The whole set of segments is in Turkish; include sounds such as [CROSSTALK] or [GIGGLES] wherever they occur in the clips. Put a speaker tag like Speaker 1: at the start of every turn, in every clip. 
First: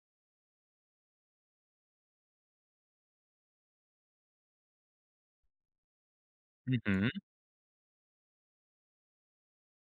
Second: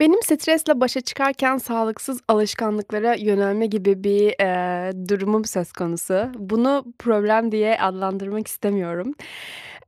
Speaker 1: Benim stresle başa çıkarken sağlıksız alışkanlıklara yönelme gibi bir, eee, durumum söz konusu.
Speaker 2: Hı
Speaker 1: Bunu
Speaker 2: hı.
Speaker 1: problem diye adlandırmak istemiyorum.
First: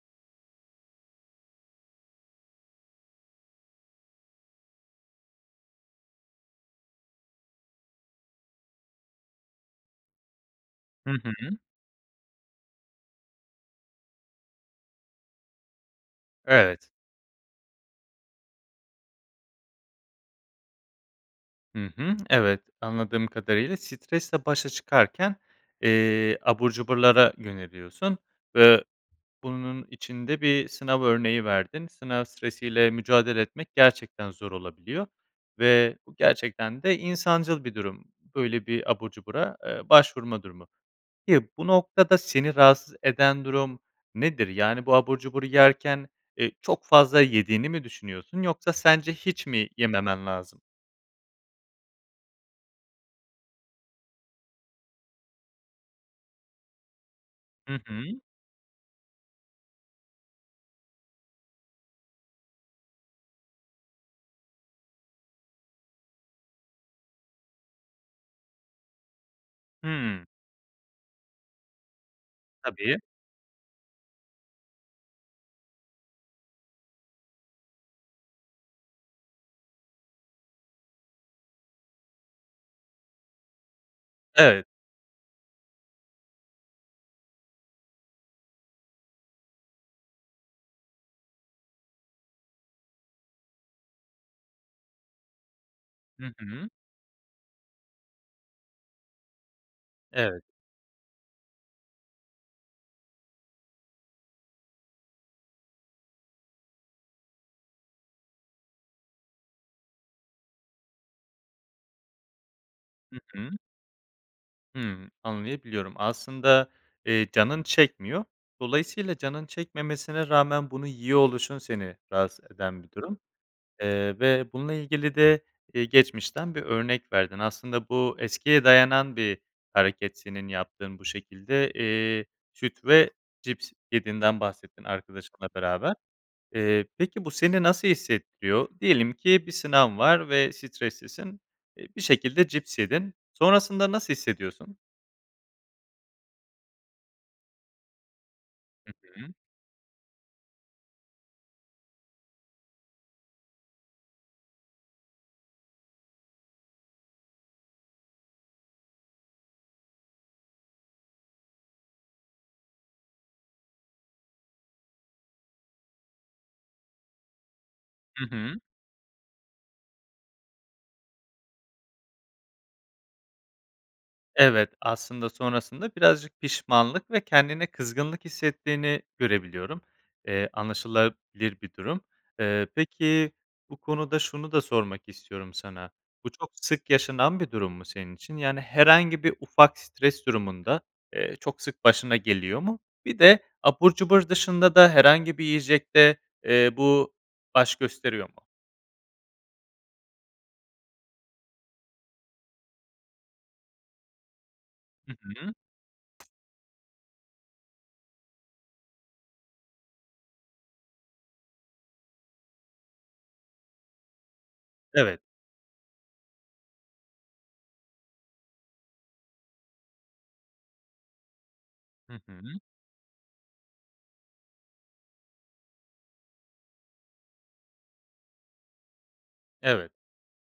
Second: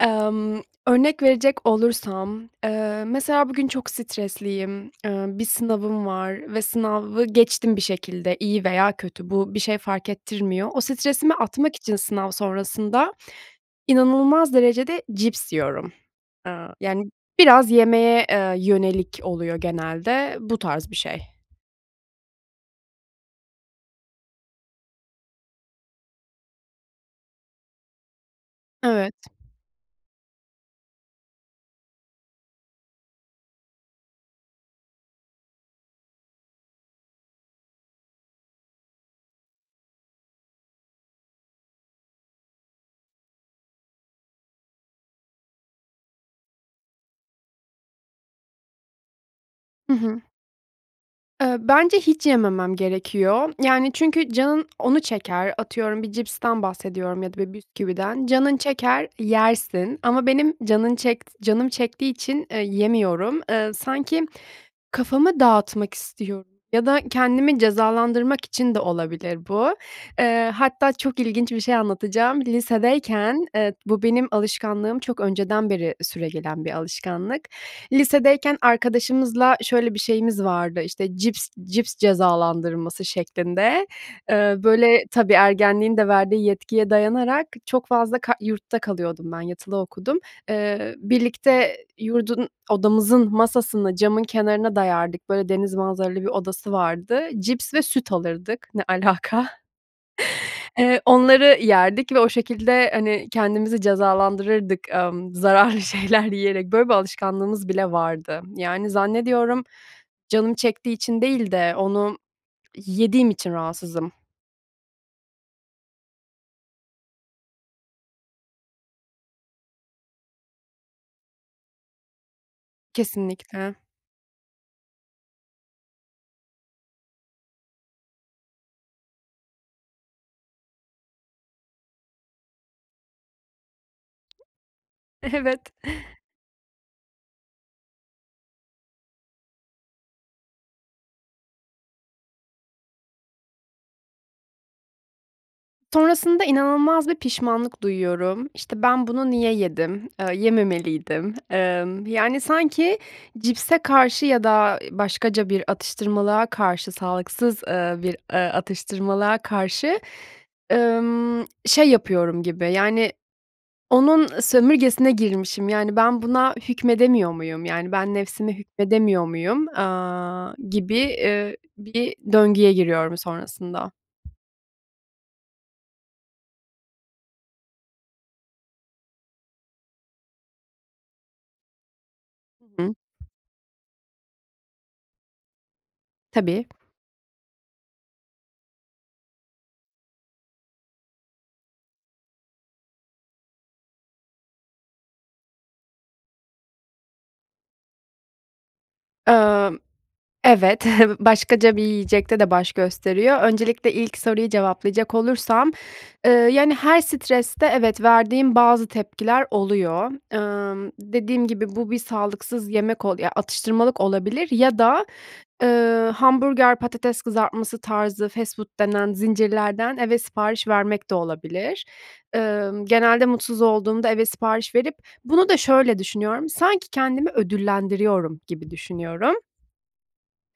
Speaker 1: Emm, örnek verecek olursam, eee, mesela, bugün çok stresliyim. Eee, bir sınavım var ve sınavı geçtim bir şekilde. İyi veya kötü bu bir şey fark ettirmiyor. O
Speaker 2: Hı
Speaker 1: stresimi
Speaker 2: hı.
Speaker 1: atmak için sınav sonrasında inanılmaz derecede cips yiyorum. Eee,
Speaker 2: Evet.
Speaker 1: yani, biraz yemeye, eee, yönelik oluyor genelde. Bu tarz bir şey.
Speaker 2: Hı hı. Evet. Anladığım kadarıyla stresle başa çıkarken, eee, abur cuburlara yöneliyorsun ve
Speaker 1: Evet.
Speaker 2: bunun için de bir sınav örneği verdin. Sınav stresi ile mücadele etmek gerçekten zor olabiliyor. Ve bu gerçekten de insancıl bir durum. Böyle bir abur cubura, aaa, başvurma durumu. Peki, bu noktada seni rahatsız eden durum nedir? Yani, bu abur cuburu yerken, eee, çok fazla yediğini mi düşünüyorsun yoksa sence hiç mi
Speaker 1: Hı hı.
Speaker 2: yememen lazım?
Speaker 1: Eee, bence hiç yememem gerekiyor. Yani, çünkü canın onu çeker, atıyorum bir cipsten bahsediyorum ya da
Speaker 2: Hı hı.
Speaker 1: bisküviden. Canın çeker, yersin ama benim canın çekt canım çektiği için, eee, yemiyorum, eee, sanki kafamı dağıtmak istiyorum ya da kendimi cezalandırmak için de olabilir bu.
Speaker 2: Hımm.
Speaker 1: Eee, hatta çok ilginç bir şey anlatacağım,
Speaker 2: Tabii.
Speaker 1: lisedeyken Eee, bu benim alışkanlığım çok önceden beri süregelen bir alışkanlık. Lisedeyken arkadaşımızla şöyle bir şeyimiz vardı, işte, cips cips cezalandırması şeklinde. Eee,
Speaker 2: Evet.
Speaker 1: böyle, tabii ergenliğin de verdiği yetkiye dayanarak çok fazla ka Yurtta kalıyordum ben, yatılı okudum. Eee, birlikte yurdun odamızın masasını camın kenarına dayardık, böyle, deniz manzaralı
Speaker 2: Hı
Speaker 1: bir
Speaker 2: hı.
Speaker 1: odası vardı. Cips ve süt alırdık. Ne alaka?
Speaker 2: Evet.
Speaker 1: Eee, onları yerdik ve o şekilde, hani, kendimizi cezalandırırdık, amm, zararlı şeyler yiyerek. Böyle bir alışkanlığımız bile vardı. Yani, zannediyorum canım çektiği için değil de onu
Speaker 2: Hı
Speaker 1: yediğim
Speaker 2: hı.
Speaker 1: için rahatsızım.
Speaker 2: Hımm, anlayabiliyorum. Aslında, eee, canın çekmiyor. Dolayısıyla canın çekmemesine rağmen bunu yiyor oluşun seni rahatsız eden bir durum.
Speaker 1: Kesinlikle.
Speaker 2: Eee, ve bununla ilgili de, eee, geçmişten bir örnek verdin. Aslında bu, eskiye dayanan bir hareket, senin yaptığın bu şekilde. Eee, süt ve cips yediğinden bahsettin arkadaşınla
Speaker 1: Evet.
Speaker 2: beraber. Eee, peki, bu seni nasıl hissettiriyor? Diyelim ki, bir sınav var ve streslisin. Eee, bir şekilde cips yedin. Sonrasında nasıl hissediyorsun?
Speaker 1: Sonrasında inanılmaz bir pişmanlık duyuyorum. İşte,
Speaker 2: Hı
Speaker 1: ben
Speaker 2: hı.
Speaker 1: bunu niye yedim? Aaa, yememeliydim. Emm, yani, sanki cipse karşı ya da başkaca bir atıştırmalığa karşı, sağlıksız, ııı, bir, ııı, atıştırmalığa karşı, ımm, şey yapıyorum gibi, yani, onun sömürgesine girmişim. Yani, ben buna hükmedemiyor muyum? Yani, ben
Speaker 2: Hı
Speaker 1: nefsime
Speaker 2: hı.
Speaker 1: hükmedemiyor muyum? Aaa, gibi, eee, bir döngüye giriyorum sonrasında.
Speaker 2: Evet, aslında sonrasında birazcık pişmanlık ve kendine kızgınlık hissettiğini görebiliyorum. Eee, anlaşılabilir bir durum.
Speaker 1: Hı
Speaker 2: Eee,
Speaker 1: hı.
Speaker 2: peki, bu konuda şunu da sormak istiyorum sana, bu çok
Speaker 1: Tabii.
Speaker 2: sık yaşanan bir durum mu, senin için? Yani, herhangi bir ufak stres durumunda, eee, çok sık başına geliyor mu? Bir de abur cubur dışında da herhangi bir yiyecekte, eee, bu baş gösteriyor mu?
Speaker 1: Amm, evet, [CHUCKLES] başkaca bir yiyecekte de baş gösteriyor. Öncelikle ilk soruyu
Speaker 2: Hı
Speaker 1: cevaplayacak
Speaker 2: hı.
Speaker 1: olursam, eee, yani, her streste, evet, verdiğim bazı tepkiler oluyor. Imm, dediğim gibi, bu bir sağlıksız yemek ol ya, atıştırmalık olabilir ya da,
Speaker 2: Evet.
Speaker 1: eee, hamburger, patates kızartması tarzı fast food denen zincirlerden eve sipariş vermek de olabilir.
Speaker 2: Hı hı.
Speaker 1: Emm, genelde mutsuz olduğumda eve sipariş verip bunu da şöyle düşünüyorum, sanki kendimi ödüllendiriyorum gibi düşünüyorum.
Speaker 2: Evet.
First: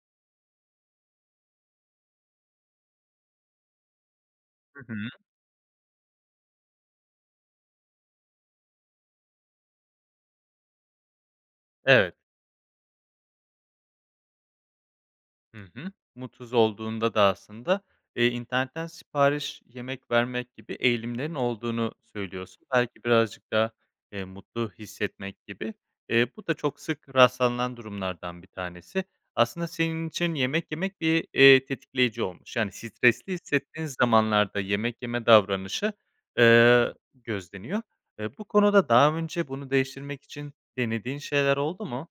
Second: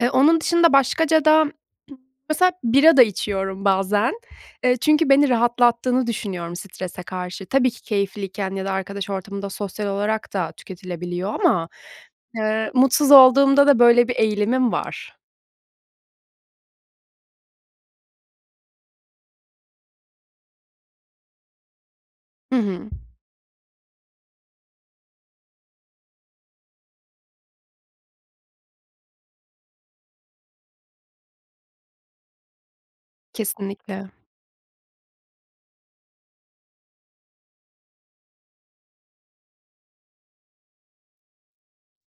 Speaker 1: Eee, onun dışında başkaca da [CLEARS THROAT] mesela bira da içiyorum bazen. Eee,
Speaker 2: Hı hı.
Speaker 1: çünkü beni rahatlattığını düşünüyorum strese karşı. Tabii ki keyifliyken ya da arkadaş ortamında sosyal olarak da tüketilebiliyor ama,
Speaker 2: Evet.
Speaker 1: eee, mutsuz olduğumda da böyle bir eğilimim var.
Speaker 2: Hı hı. Mutsuz olduğunda da aslında, eee, internetten sipariş yemek vermek gibi eğilimlerin olduğunu
Speaker 1: Hı
Speaker 2: söylüyorsun.
Speaker 1: hı.
Speaker 2: Belki birazcık daha, eee, mutlu hissetmek gibi. Eee, bu da çok sık rastlanılan durumlardan 1 tanesi. Aslında senin için yemek yemek bir, eee, tetikleyici olmuş, yani, stresli hissettiğin
Speaker 1: Kesinlikle.
Speaker 2: zamanlarda yemek yeme davranışı, eee, gözleniyor. Eee, bu konuda daha önce bunu değiştirmek için denediğin şeyler oldu mu?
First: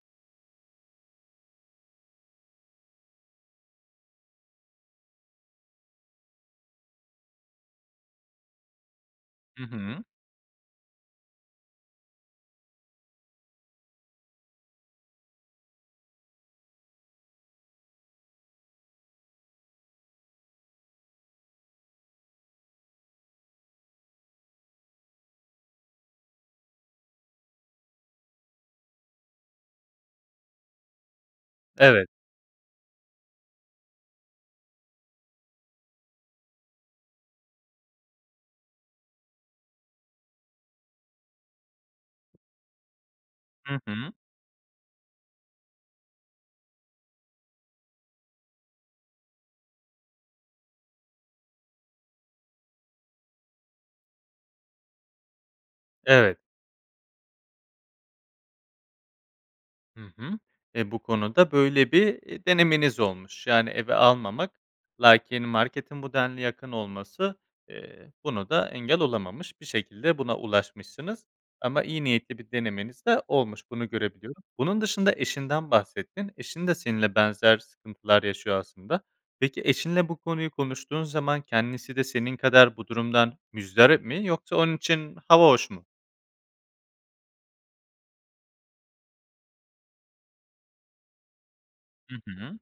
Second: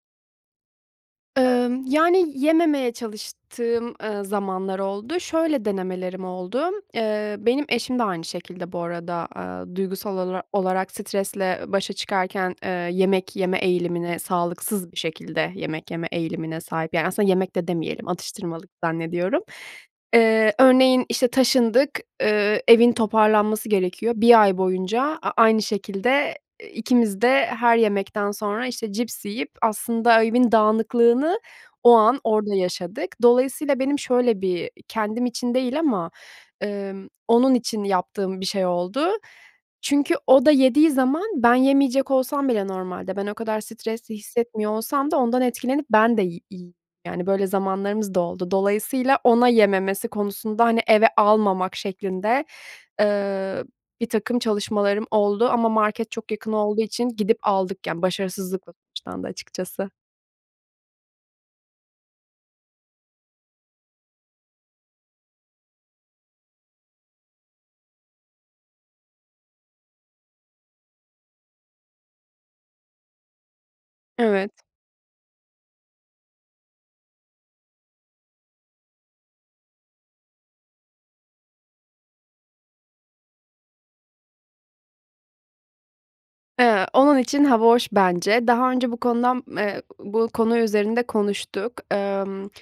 Speaker 1: Imm, yani, yememeye çalıştığım, ııı, zamanlar oldu. Şöyle denemelerim oldu; eee, benim eşim de aynı şekilde bu arada,
Speaker 2: Hı
Speaker 1: aaa,
Speaker 2: hı.
Speaker 1: duygusal olara olarak stresle başa çıkarken, eee, yemek yeme eğilimine, sağlıksız bir şekilde yemek yeme eğilimine sahip. Yani, aslında yemek de demeyelim atıştırmalık zannediyorum. Eee, örneğin, işte, taşındık. Eee, evin toparlanması gerekiyor. 1 ay boyunca a aynı şekilde, eee, ikimiz de her yemekten sonra, işte, cips yiyip aslında evin dağınıklığını o
Speaker 2: Evet.
Speaker 1: an, orada yaşadık. Dolayısıyla benim şöyle bir kendim için değil ama, ımm, onun için yaptığım bir şey oldu. Çünkü o da yediği zaman ben yemeyecek olsam bile normalde, ben o kadar
Speaker 2: Hı hı.
Speaker 1: stresli hissetmiyor olsam da ondan etkilenip ben de yi yi yani, böyle zamanlarımız da oldu. Dolayısıyla ona yememesi konusunda, hani, eve almamak şeklinde, ııı, birtakım çalışmalarım oldu ama market çok
Speaker 2: Evet.
Speaker 1: yakın olduğu için gidip aldık, yani, başarısızlıkla sonuçlandı açıkçası.
Speaker 2: Hı hı. E, bu konuda böyle bir, iii, denemeniz olmuş. Yani, eve almamak. Lakin marketin bu denli yakın olması, eee, buna da engel olamamış. Bir şekilde buna ulaşmışsınız ama iyi niyetli bir denemeniz de olmuş. Bunu görebiliyorum.
Speaker 1: Evet.
Speaker 2: Bunun dışında eşinden bahsettin. Eşin de seninle benzer sıkıntılar yaşıyor aslında. Peki, eşinle bu konuyu konuştuğun zaman kendisi de senin kadar bu durumdan muzdarip mi yoksa onun için hava hoş mu?
Speaker 1: Eee, onun için hava hoş bence. Daha önce bu konudan me e bu konu üzerinde konuştuk.
Speaker 2: Hı
Speaker 1: Emm,
Speaker 2: hı.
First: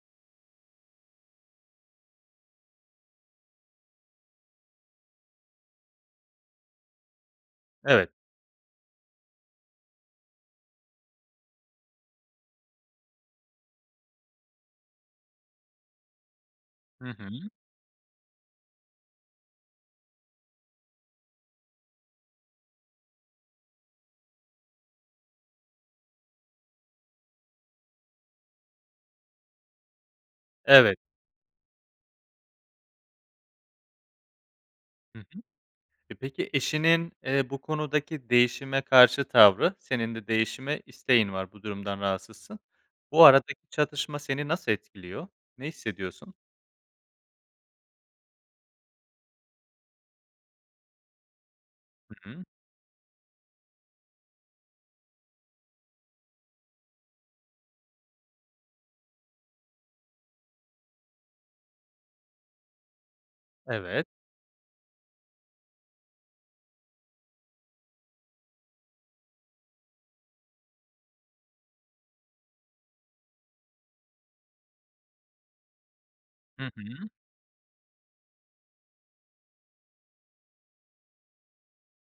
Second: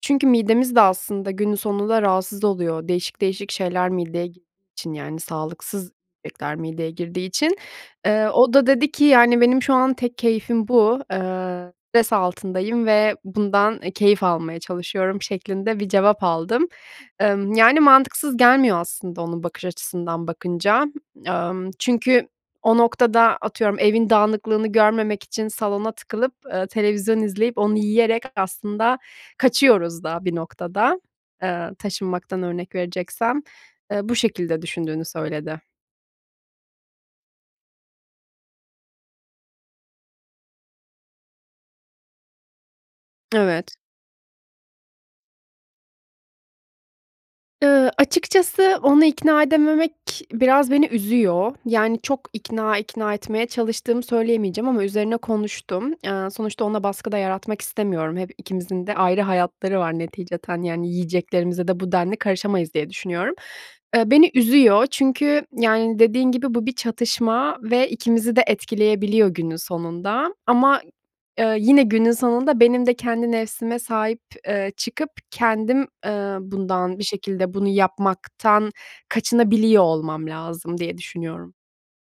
Speaker 1: çünkü midemiz de aslında günün sonunda rahatsız oluyor. Değişik değişik şeyler mideye gi için, yani, sağlıksız yemekler mideye girdiği için.
Speaker 2: Evet.
Speaker 1: Eee, o da dedi ki: "Yani, benim şu an tek keyfim bu, eee, stres altındayım ve bundan, eee, keyif almaya çalışıyorum." şeklinde bir cevap aldım.
Speaker 2: Hı hı.
Speaker 1: Emm, yani, mantıksız gelmiyor aslında onun bakış açısından bakınca. Emm, çünkü o noktada atıyorum evin dağınıklığını görmemek için salona tıkılıp, eee, televizyon izleyip onu yiyerek aslında kaçıyoruz da bir
Speaker 2: Evet.
Speaker 1: noktada, eee, taşınmaktan örnek vereceksem. Eee, bu şekilde düşündüğünü
Speaker 2: Hı hı.
Speaker 1: söyledi.
Speaker 2: E, peki eşinin, eee, bu konudaki değişime karşı tavrı, senin de değişime isteğin var, bu durumdan rahatsızsın. Bu aradaki
Speaker 1: Evet.
Speaker 2: çatışma seni nasıl etkiliyor, ne hissediyorsun?
Speaker 1: Eee, açıkçası onu ikna edememek biraz beni üzüyor. Yani, çok
Speaker 2: Hı hı.
Speaker 1: ikna ikna etmeye çalıştığımı söyleyemeyeceğim ama üzerine konuştum. Eee, sonuçta ona baskı da yaratmak istemiyorum. Hem ikimizin de ayrı hayatları var neticeten, yani, yiyeceklerimize de bu denli karışamayız diye düşünüyorum.
Speaker 2: Evet.
Speaker 1: Eee, beni üzüyor çünkü, yani, dediğin gibi, bu bir çatışma ve ikimizi de etkileyebiliyor günün sonunda ama, ı eee, yine günün sonunda benim de kendi nefsime sahip, eee, çıkıp kendim, eee,
Speaker 2: Hı
Speaker 1: bundan bir
Speaker 2: hı.
Speaker 1: şekilde, bunu yapmaktan kaçınabiliyor olmam lazım diye düşünüyorum.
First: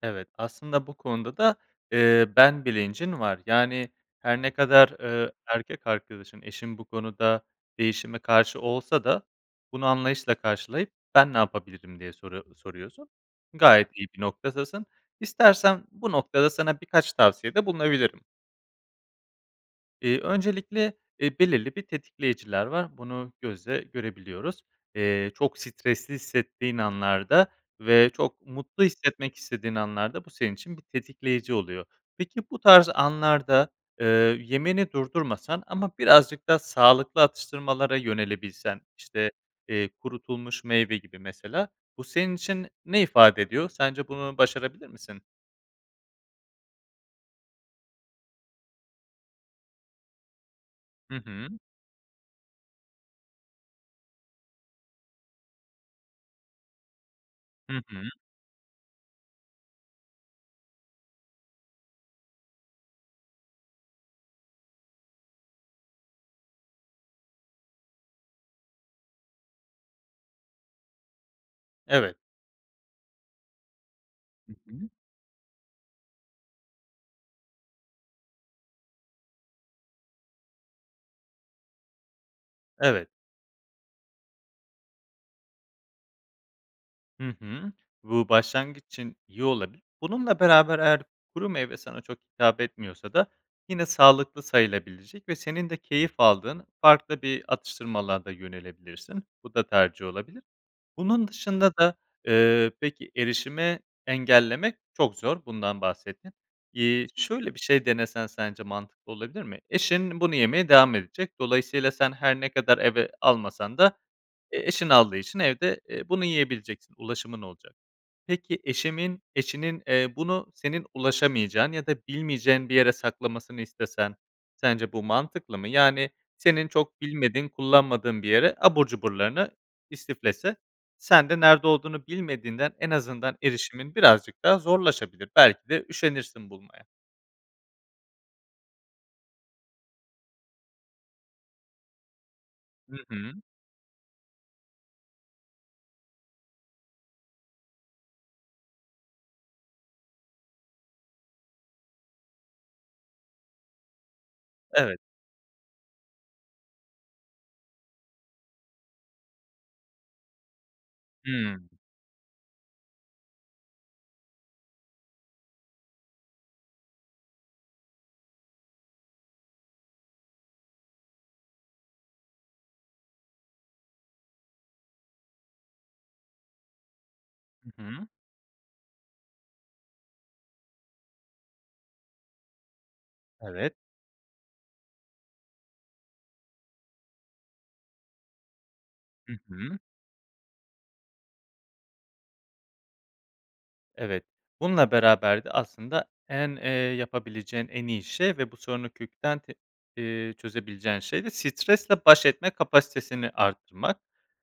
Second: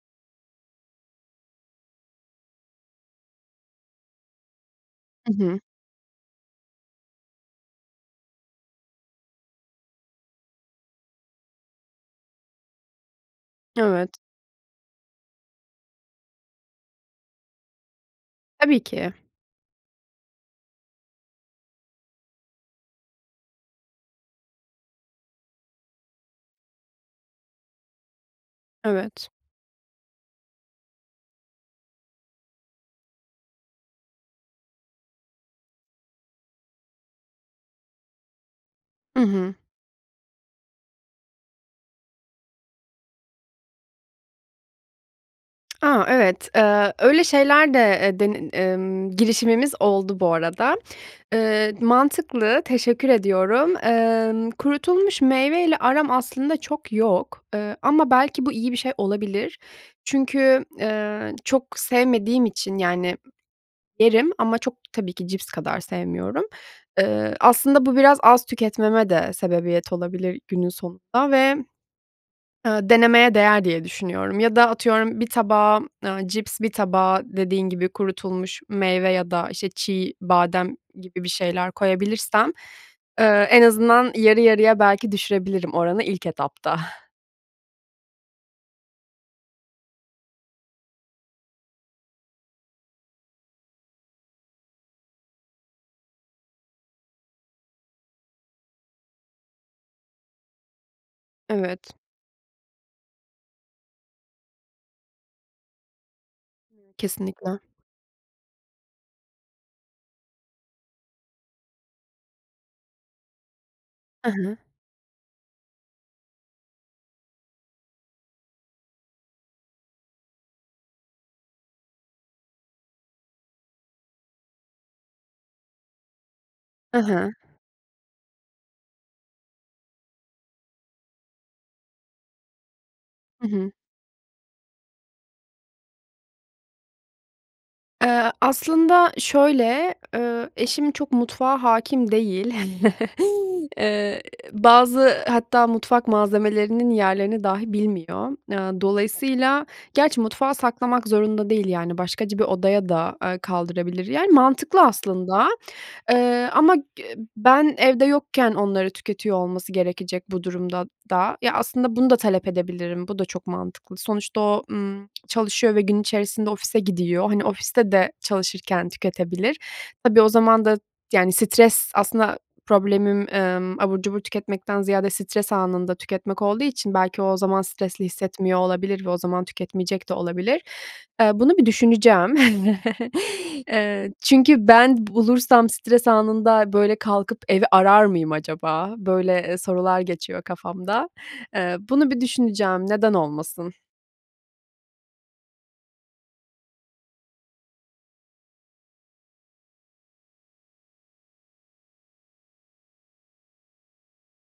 Speaker 2: Evet, aslında bu konuda da, ııı, ben bilincin var. Yani, her ne kadar, ııı,
Speaker 1: Hı hı.
Speaker 2: erkek arkadaşın, eşin bu konuda değişime karşı olsa da bunu anlayışla karşılayıp, "Ben ne yapabilirim?" diye soru soruyorsun. Gayet iyi
Speaker 1: Evet.
Speaker 2: bir noktadasın. İstersen bu noktada sana birkaç tavsiyede bulunabilirim.
Speaker 1: Tabii ki.
Speaker 2: İii, öncelikle, eee, belirli bir tetikleyiciler var, bunu gözle görebiliyoruz. Eee, çok stresli hissettiğin anlarda ve çok mutlu
Speaker 1: Evet.
Speaker 2: hissetmek istediğin anlarda bu senin için bir tetikleyici oluyor. Peki, bu tarz anlarda, eee, yemeni durdurmasan ama birazcık daha sağlıklı atıştırmalara yönelebilsen.
Speaker 1: Hı
Speaker 2: İşte,
Speaker 1: hı.
Speaker 2: eee, kurutulmuş meyve gibi mesela, bu senin için ne ifade ediyor? Sence bunu başarabilir misin?
Speaker 1: Aaa, evet, eee, öyle şeyler de, eee, denin ımm, girişimimiz oldu bu arada.
Speaker 2: Hı hı.
Speaker 1: Iıı, mantıklı, teşekkür ediyorum. Emm, kurutulmuş meyveyle aram aslında çok yok.
Speaker 2: Hı
Speaker 1: Iıı,
Speaker 2: hı.
Speaker 1: ama belki bu iyi bir şey olabilir. Çünkü, ııı, çok sevmediğim için, yani, yerim ama çok tabii ki cips kadar sevmiyorum. Iıı, aslında bu biraz az tüketmeme de sebebiyet olabilir günün sonunda. Ve,
Speaker 2: Evet.
Speaker 1: ııı, denemeye değer diye düşünüyorum.
Speaker 2: Hı
Speaker 1: Ya da
Speaker 2: hı.
Speaker 1: atıyorum bir tabağa, ııı, cips, bir tabağa dediğin gibi kurutulmuş meyve ya da, işte, çiğ badem gibi bir şeyler koyabilirsem,
Speaker 2: Evet.
Speaker 1: ııı, en azından yarı yarıya belki düşürebilirim oranı ilk etapta. [GIGGLES]
Speaker 2: Hı hı. Bu, başlangıç için iyi olabilir. Bununla beraber eğer kuru meyve sana çok hitap etmiyorsa da yine sağlıklı sayılabilecek ve senin de keyif aldığın farklı bir atıştırmalığa da yönelebilirsin. Bu da tercih olabilir. Bunun dışında da,
Speaker 1: Evet.
Speaker 2: ııı, peki erişime engellemek çok zor, bundan bahsettin. İii, şöyle
Speaker 1: Kesinlikle.
Speaker 2: bir şey denesen sence mantıklı olabilir mi? Eşin bunu yemeye devam edecek. Dolayısıyla sen her ne kadar eve almasan da,
Speaker 1: Hı hı.
Speaker 2: eee, eşin aldığı için evde, eee, bunu yiyebileceksin, ulaşımın olacak. Peki, eşimin eşinin, eee, bunu senin ulaşamayacağın ya da bilmeyeceğin bir yere saklamasını istesen sence bu mantıklı mı? Yani, senin
Speaker 1: Hı
Speaker 2: çok
Speaker 1: hı.
Speaker 2: bilmediğin, kullanmadığın bir yere abur cuburlarını istiflese. Sen de nerede olduğunu bilmediğinden en azından
Speaker 1: Hı hı.
Speaker 2: erişimin birazcık daha zorlaşabilir. Belki de üşenirsin bulmaya.
Speaker 1: Eee, aslında, şöyle, eee, eşim çok mutfağa hâkim değil.
Speaker 2: Hı
Speaker 1: [CHUCKLES]
Speaker 2: hı.
Speaker 1: Eee, bazı, hatta, mutfak malzemelerinin yerlerini dahi bilmiyor. Aaa, dolayısıyla, gerçi, mutfağa saklamak zorunda değil, yani, başkaca bir odaya da, eee, kaldırabilir, yani, mantıklı,
Speaker 2: Evet.
Speaker 1: aslında, eee, ama g ı ben evde yokken onları tüketiyor olması gerekecek bu durumda da. Ya,
Speaker 2: Hımm.
Speaker 1: aslında, bunu da talep edebilirim. Bu da çok mantıklı. Sonuçta o, ımm, çalışıyor ve gün içerisinde ofise gidiyor. Hani, ofiste de çalışırken tüketebilir. Tabii, o zaman da, yani, stres, aslında, problemim, emm, abur cubur tüketmekten ziyade stres anında tüketmek olduğu için, belki, o o zaman
Speaker 2: Hı
Speaker 1: stresli
Speaker 2: hı.
Speaker 1: hissetmiyor olabilir ve o zaman tüketmeyecek de olabilir. Eee, bunu bir düşüneceğim. [CHUCKLES]
Speaker 2: Evet.
Speaker 1: Eee, çünkü ben bulursam stres anında, böyle, "Kalkıp evi arar mıyım acaba?"
Speaker 2: Hı
Speaker 1: böyle, eee,
Speaker 2: hı.
Speaker 1: sorular geçiyor kafamda. Eee, bunu bir düşüneceğim, neden olmasın?
Speaker 2: Evet, bununla beraber de, aslında, en, eee, yapabileceğin en iyi şey ve bu sorunu kökten, t eee, çözebileceğin şey de stresle baş etme kapasitesini arttırmak.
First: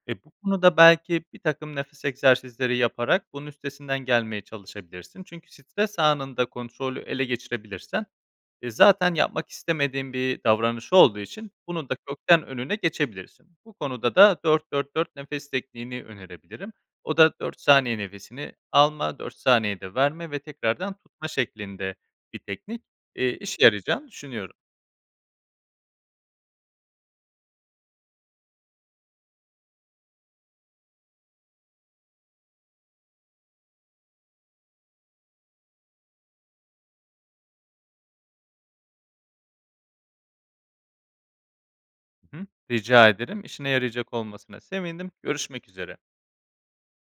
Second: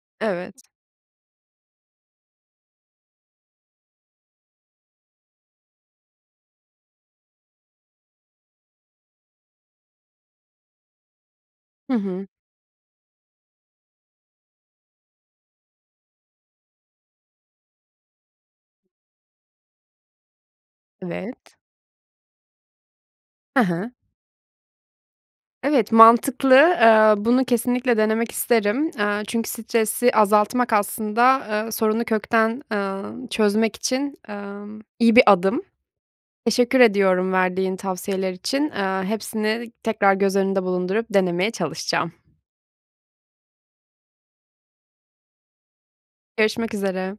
Speaker 2: Eee, bu
Speaker 1: Evet.
Speaker 2: konuda, belki, birtakım nefes egzersizleri yaparak bunun üstesinden gelmeye çalışabilirsin. Çünkü stres anında kontrolü ele geçirebilirsen, eee, zaten, yapmak istemediğin bir davranış olduğu için bunun
Speaker 1: Hı
Speaker 2: da
Speaker 1: hı.
Speaker 2: kökten önüne geçebilirsin. Bu konuda da 4-4-4 nefes tekniğini önerebilirim. O da 4 saniye nefesini alma, 4 saniyede verme ve tekrardan tutma
Speaker 1: Evet.
Speaker 2: şeklinde bir teknik, eee,
Speaker 1: He
Speaker 2: işe
Speaker 1: he.
Speaker 2: yarayacağını düşünüyorum.
Speaker 1: Evet, mantıklı, eee, bunu kesinlikle denemek isterim, eee, çünkü stresi azaltmak, aslında, eee, sorunu kökten, emm, çözmek için, emm, iyi bir adım. Teşekkür ediyorum verdiğin tavsiyeler için, eee, hepsini tekrar göz önünde bulundurup denemeye çalışacağım.
Speaker 2: Hı hı. Rica ederim, işine yarayacak olmasına sevindim, görüşmek üzere.
Speaker 1: Görüşmek üzere.